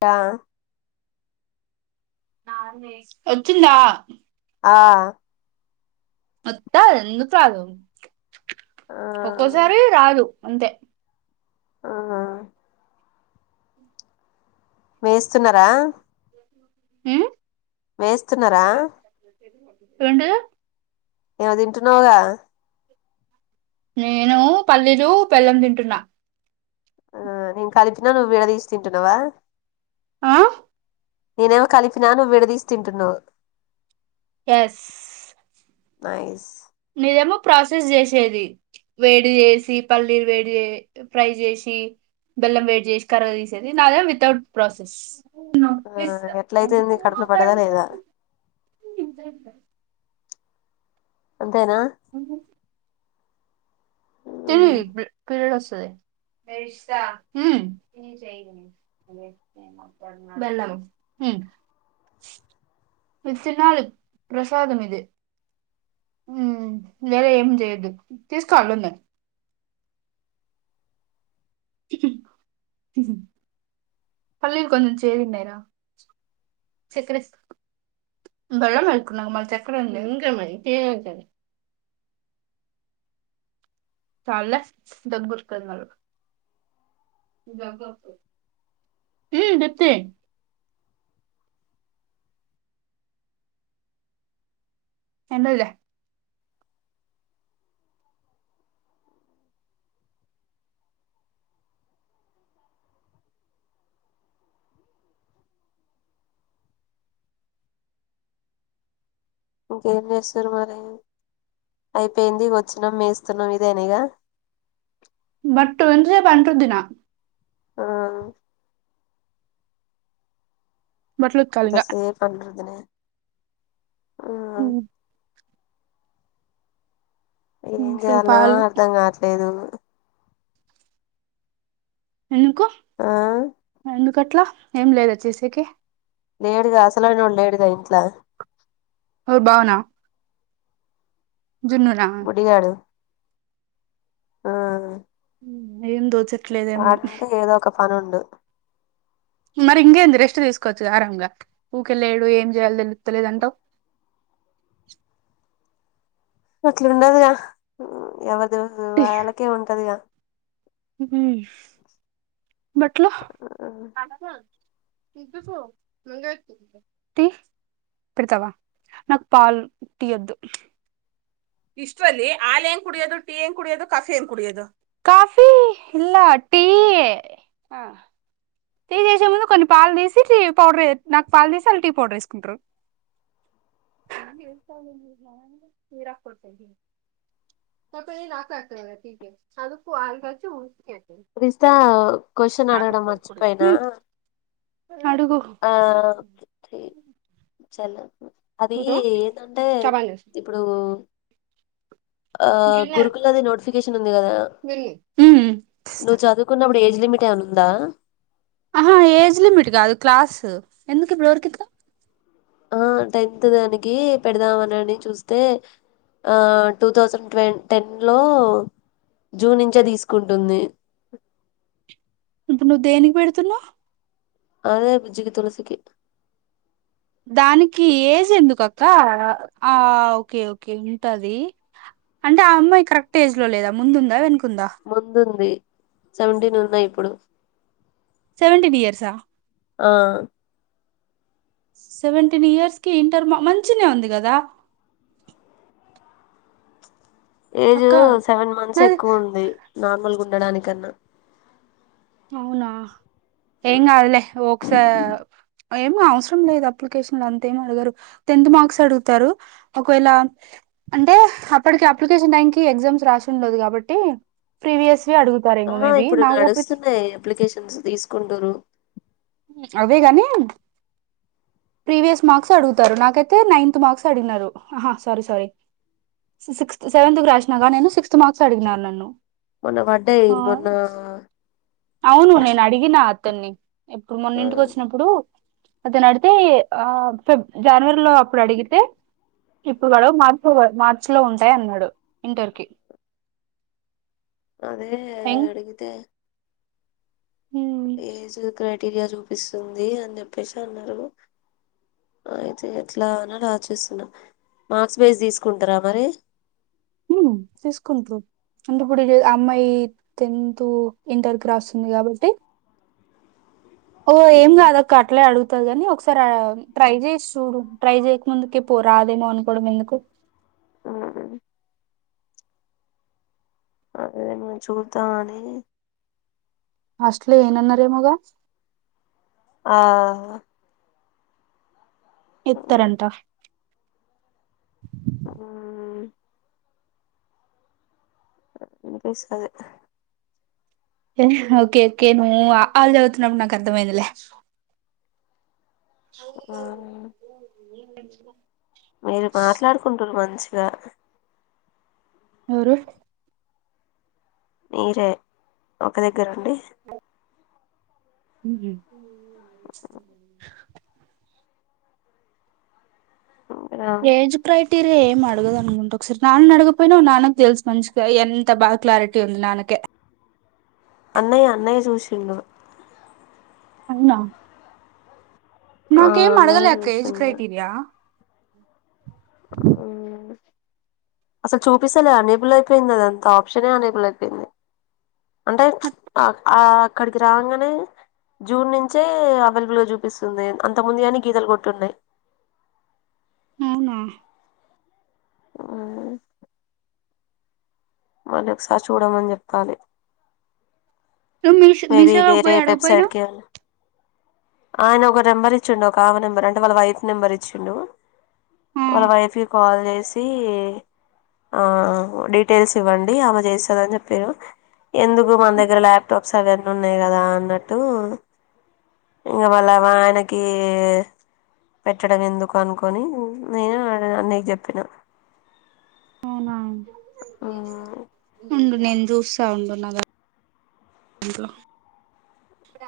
డా వచ్చిందా ఆ వత్తాది ఎందుకురాదు, ఆ ఒక్కోసారి రాదు. అంతే ఆహ వేస్తున్నారా? హ్మ్ వేస్తున్నారా? ఏంటిది ఏమో తింటున్నావుగా నేను పల్లీలు, బెల్లంతింటున్నా. ఆ నేను కలిపినా నువ్వు విడదీసి తింటున్నావా. ఆ నేనేమో కలిపినా నువ్వు విడదీస్ తింటున్నావు. ఎస్ నైస్ నీదేమో ప్రాసెస్ చేసేది. వేడి చేసి పల్లీలు వేడి చే ఫ్రై చేసి బెల్లం వేడి చేసి కరగతీసేది నాదేమొ వితౌట్ ప్రాసెస్ ఆ ఎట్లయితేంది కడుపుల పడ్డదా లేదా అంతేనా తిల్లి ఉమ్, పి పీరియడ్ వస్తది. నెస్తా ఉమ్ బెల్లం ఉ ఉ [unintelligible] ఇది తినాలి ప్రసాదం ఇది హుమ్ వేరేది ఏం చేయొద్దు తీసుకో అల్లా ఉన్నయ్ పల్లీలు కొంచెం చేదున్నాయి రా చెక్కర ఏస్కో బెల్లం వేసుకున్నాక మల్ల చెక్కర ఎంది ఇంకేమై చేదు ఉంటది చాల్లే దగ్గు వస్తది మల్ల దగ్గస్తది ఉ జెప్తే ఎన్రోజులే ఇంకేం చేస్తురు మరి అయిపోయింది వచ్చినాం మేస్తున్నాం ఇదే నిగ బట్టు ఎంతసేపు అని రుద్దిన ఆ బట్టలు ఉతకాలి ఇంగ ఇంతసేపు అని రుద్దిన ఆ ఏం ఇంట్లో చేయాన్న పాలు అర్ధం కావట్లేదు ఎందుకు ఆ ఎందుకట్ల ఏం లేద చేసేకి లేడుగా అసలైనోడు లేడుగా ఇంట్ల ఎవరు బావ న జున్ను నా బుడ్డిగాడు ఆ ఏం దోచది అడుంటే ఏదో ఒక పనుండు మరి ఇంకేంది రెస్ట్ తీసుకోవచ్చుగా ఆరాంగా ఊకె లేడు ఏం చేయాల తెలుత్త లేదంటవు [inaudible] గట్లుండ దిరా ఎవరిది వాళ్ళకే ఉంటదిగా ఉ బట్ల తి పెడుతవా నాకు పాల్ టీయద్దు ఇష్టు వల్లి ఆలేం కుడియదు టీ ఎం కుడియదు కాఫీ ఏం కుడిఏదో కాఫీ ఇల్ల [inaudible] ఆ [inaudible] కొన్ని పాలు తీసి టీ పౌడర్ నాకు పాలు తీసి ఆల్ టీ పౌడర్ వేసుకుంటరూ అన్ని ఏస్కోవాలె మీరా కొట్టు [unintelligible] టీకే చదుకు ఆల్గాచ్చు ఉకె క్రిస్తా క్వశ్చన్ అడగడం మర్చిపోయినా అడుగు ఆ టీ చల్లకు అది ఏదంటే ఇప్పుడు ఆ గురుకులది నోటిఫికేషన్ ఉంది కదా నువ్వు చదువుకున్నప్పుడు ఏజ్ లిమిట్ ఏమనా ఉందా ఆహా ఏజ్ లిమిట్ కాదు క్లాస్ ఎందుకు ఇప్పుడు ఎవరికిత్త ఆ టెన్త్ దానికి పెడదామనని చూస్తే ఆ టూ థౌసండ్ ట్వ టెన్ లో జూన్ నుంచే తీసుకుంటుంది ఇప్పుడు నువ్వు దేనికి పెడుతున్నావు అదే బుజ్జికి తులసికి దానికి ఏజ్ ఎందుకక్క ఆ ఓకే ఓకే ఉంటాది అంటే ఆ అమ్మాయి కరెక్ట్ ఏజ్ లో లేదా ముందుందా వెనుక ముందుంది సెవెంటీన్ ఉన్నాయి ఇప్పుడు సెవెన్టీన్ ఇయర్సా ఆ సెవెంటీన్ ఇయర్స్ కి ఇంటర్ మంచినే ఉంది కదా ఏజ్ అక్క సెవెన్ మంత్స్ నాది ఎక్కువ ఉంది నార్మల్గా ఉండడానికన్నా అవునా ఏం కదూ లే ఒక్కసా ఏమ అవసరం లేదు అప్లికేషన్ లో అంత ఏం అడగరు టెన్త్ మార్క్స్ అడుగుతారు ఒకవేళ అంటే అప్పటికి అప్లికేషన్ టైం కి ఎగ్జామ్స్ రాసిండదు కాబట్టి ప్రీవియస్ అడుగుతారు ఇంగో ఆహా మేబి ఇప్పుడు నాగప్రీ నడుస్తున్నాయి అప్లికేషన్స్ తీసుకుంటరు అవేగాని ప్రీవియస్ మార్క్స్ అడుగుతారు నాకైతే నైన్త్ మార్క్స్ అడిగినారు ఆహా సారీ సారీ సిక్స్త్ సెవెంత్ కు రాసినాక నేను సిక్స్త్ మార్క్స్ అడిగినాను నన్ను మొన్న ఆ పడ్డాయిమొన్న అవును నేను అడిగిన అతన్ని ఎప్పుడు మొన్న ఆ ఇంటికి వచ్చినప్పుడు అతను అడితే ఆ ఫిబ్ జనవరిలో అప్పుడు అడిగితే ఇప్పుడు పడవు మార్చి మార్చి లో ఉంటాయి అన్నాడు ఇంటర్ కి అదే ఎం అడిగితే ఏజ్ క్రైటీరియా చూపిస్తుంది అని చెప్పేసి అన్నారు. అయితే ఎట్లా అని ఆచిస్తున్నా మార్క్స్ బేస్ తీసుకుంటారా మరి ఉమ్ తీసుకుంట్రు అంటే ఇప్పుడు అమ్మాయి టెన్త్ ఇంటర్ కు రాస్తుంది కాబట్టి ఓ ఏం కాదుక్క అట్లే అడుగుతది గాని ఒకసారి ట్రై చేసి చూడు ట్రై చేయక ముందుక పో రాదేమో అనుకోవడం ఎందుకు అవును అదే మరీ చూద్దామని హాస్ట్ లో ఇయ్యన్నారేమో గా ఆ ఇత్తరంట ఉం వినిపిస్తది ఓకే ఓకే నువ్వు అ ఆ లు చదువుతున్నప్పుడు నాకు అర్థమైందిలే మ్మ్ [inaudible] మీరు మాట్లాడుకుంటురు మంచిగా ఎవరు మీరే ఒక దగ్గర ఉండి ఉహు ఇంకా ఏజ్ ప్రైవ్ రే ఏం అడగదు అనుకుంట ఒకసారి నాన్న అడగపోయినావు నాన్నకు తెలుసు మంచిగా ఎంత బాగా క్లారిటీ ఉంది నాన్నకే అన్నయ్య అన్నయ్య చూసిండు అవునా ఆ నాకేం అన్నయ్య అడగలే అక్క ఏజ్ చూసిండు క్రైటీరియా మ్మ్ అసలు చూపిస్తాలే అనేబుల్ అయిపోయింది అది అంత ఆప్షనే అనేబుల్ అయిపోయింది. అంటే అ అక్కడికి రాంగానే జూన్ నుంచే అవైలబుల్ గా చూపిస్తుంది అంత ముందు యన్ని గీతలు కొట్టిన్నాయి. ఉహూ ఆ మళ్ళీ ఒకసారి చూడమని చెప్పాలి నువ్వు మీ మే బి మీసేవకు వేరే పోయి అడగపోయినవ్ వేబ్సైట్కి ఆయన ఒక నెంబర్ ఇచ్చిండు ఒక ఆమె నెంబర్ అంటే వాళ్ళ వైఫ్ నెంబర్ ఇచ్చిండు. ఆ వాళ్ళ వైఫ్ కి కాల్ చేసి ఆ డీటెయిల్స్ ఇవ్వండి అమె చేస్తాదని చెపిన్రు ఎందుకు మన దగ్గర ల్యాప్ టాప్స్ అవన్నీ ఉన్నాయి కదా అన్నట్టు ఇంగ వాళ్ళ వైనకి పెట్టడం ఎందుకు అనుకొని నేను ఆ అన్నయ్య కి చెప్పినా అవునా ఆమ్ ఉండు నేను చూస్తా ఉండు నా దాంట్లో ఇప్పుడ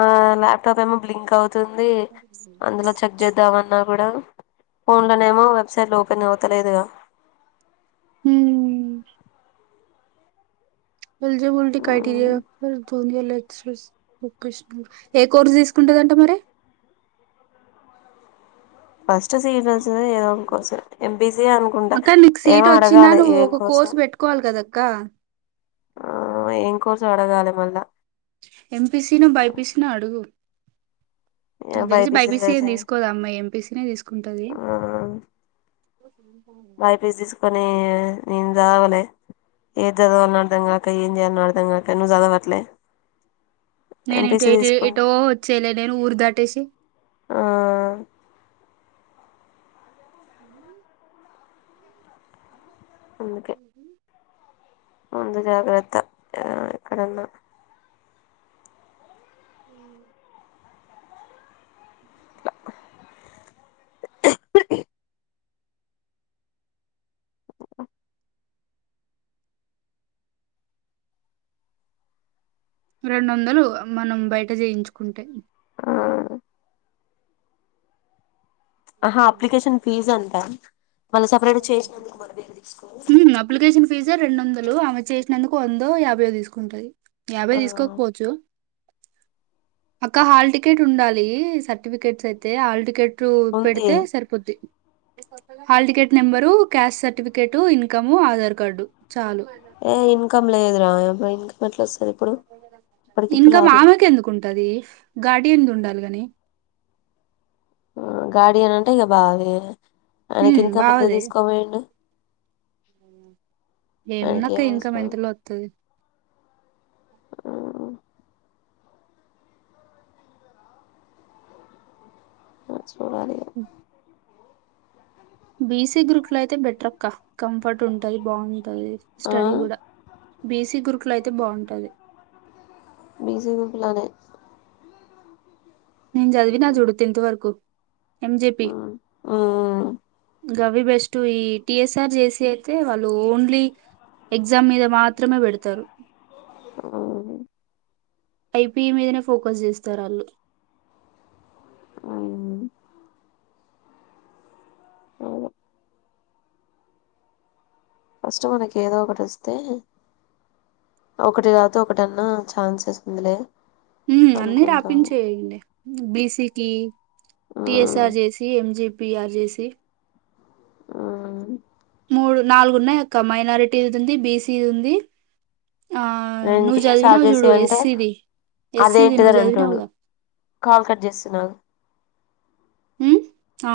ఆ ల్యాప్ టాప్ ఏమో బ్లింక్ అవుతుంది అందులో చెక్ చేద్దామన్నా కూడా ఫోన్ లోనేమో వెబ్సైట్ ఓపెన్ అవతలేదుగా హుమ్ ఎలిజిబిలిటీ క్రైటెరియా [unintelligible] ఏ కోర్సు తీసుకుంట దంట మరి ఫస్ట్ సిఈటీస్ ఏదో ఒక కోర్సు ఎంపీసీఏ అనుకుంటా అక్క నీకు ఏమో సీట్ వచ్చిందా అడగాలి నువ్వు ఏం ఒక కోర్సో కోర్స్ పెట్టుకోవాలి కదా అక్క ఆ ఏం కోర్స్ అడగాలే మళ్ళా ఎంపీసీ నో బైపీసి నో అడుగు నాకు తెలిసి బైపీసీ తీసుకోదు ఆ అమ్మాయి ఎంపీసీనే తీసుకుంటది ఓకే అండి బైపిసి తీసుకొని నేను చావాలే ఏది చదవాలని అర్థం కాక ఏం చేయాలని అర్థం కాక నువ్వు చదవట్లే నేను ఎంపీసీ ఏ ఏటో తీసుకుంటా వచ్చేలే నేను ఊరు దాటేసి ఆ అందుకే ఉహుమ్ ముందు జాగ్రత్త ఆ ఎక్కడున్నా అమ్ రెండు వందలు మనం బయట చేయించుకుంటే ఆ ఆహా అప్లికేషన్ ఫీజ్ ఎంతా తీసుకోరు ఉహుమ్ అప్లికషన్ ఫీ జు రెండు వందలు అమె చేసినందుకు వందో యాభై తీసుకుంటది యాభై ఆ తీసుకోకపోవచ్చు అక్క హాల్ టికెట్ ఉండాలి సర్టిఫికెట్స్ అయితే హాల్ టికెట్ టూ ఉంది పెడితే సరిపోది hall ticket number caste certificate income Aadhaar card చాలు ఏ ఇన్కమ్ లేదు రా ఇన్కమ్ ఎట్లా వస్తాది ఇన్కమ్ ఆమెకు ఎందుకు ఉంటది గార్డియన్ ది ఉండాలి గాని గార్డియన్ అంటే ఇక బావాదే ఆయనకి ఉమ్ ఇన్కమ్ ఎందుకు బావదే తీసుకోబోయిండు ఏముంది ఆయనకి ఏం అక్క ఇంకా అవసరం ఎంతలో వస్తది ఆ ఆ చూడాలి ఇగా బీయిసీ గురుకుల్ అయితే బెటర్ అక్క కంఫర్ట్ ఉంటది బాగుంటది ఆ స్టడీ కూడా బేసీ గురుకులు అయితే బాగుంటది బీయిసి గురుకులోనే నేను చదివినా చూడు టెన్త్ వరకు ఎంజెపి గవి బెస్ట్ ఈ టిఎస్ఆర్ జేసి అయితే వాళ్ళు ఓన్లీ ఎగ్జామ్ మీద మాత్రమే పెడతారు ఆమ్ ఐపీ మీదనే ఫోకస్ చేస్తారు వాళ్ళు అమ్ అవును ఫస్ట్ మనకి ఏదో ఒకటి వస్తే ఒకటి గాతో ఒకటన్నా ఛాన్స్ ఇస్తుందిలే హు అన్ని రాపించేయండి. బిసికి టిఎస్ఆర్ జేసి ఎమ్జిపిఆర్ జేసి అవున్ మూడు నాలుగు ఉన్నాయక్క, మైనారిటీది ఉంది, బీసీది ఉంది. ఆ నేను నువ్ టిఎస్ జదివినవ్ ఆర్జేసి జూడు అంటే ఏసిది ఏసిది నువ్ అదేంటిదని అంటుండు జదివినవుగా కాల్ కాడ్ జేసున్నావ్ ఉహ్ ఆ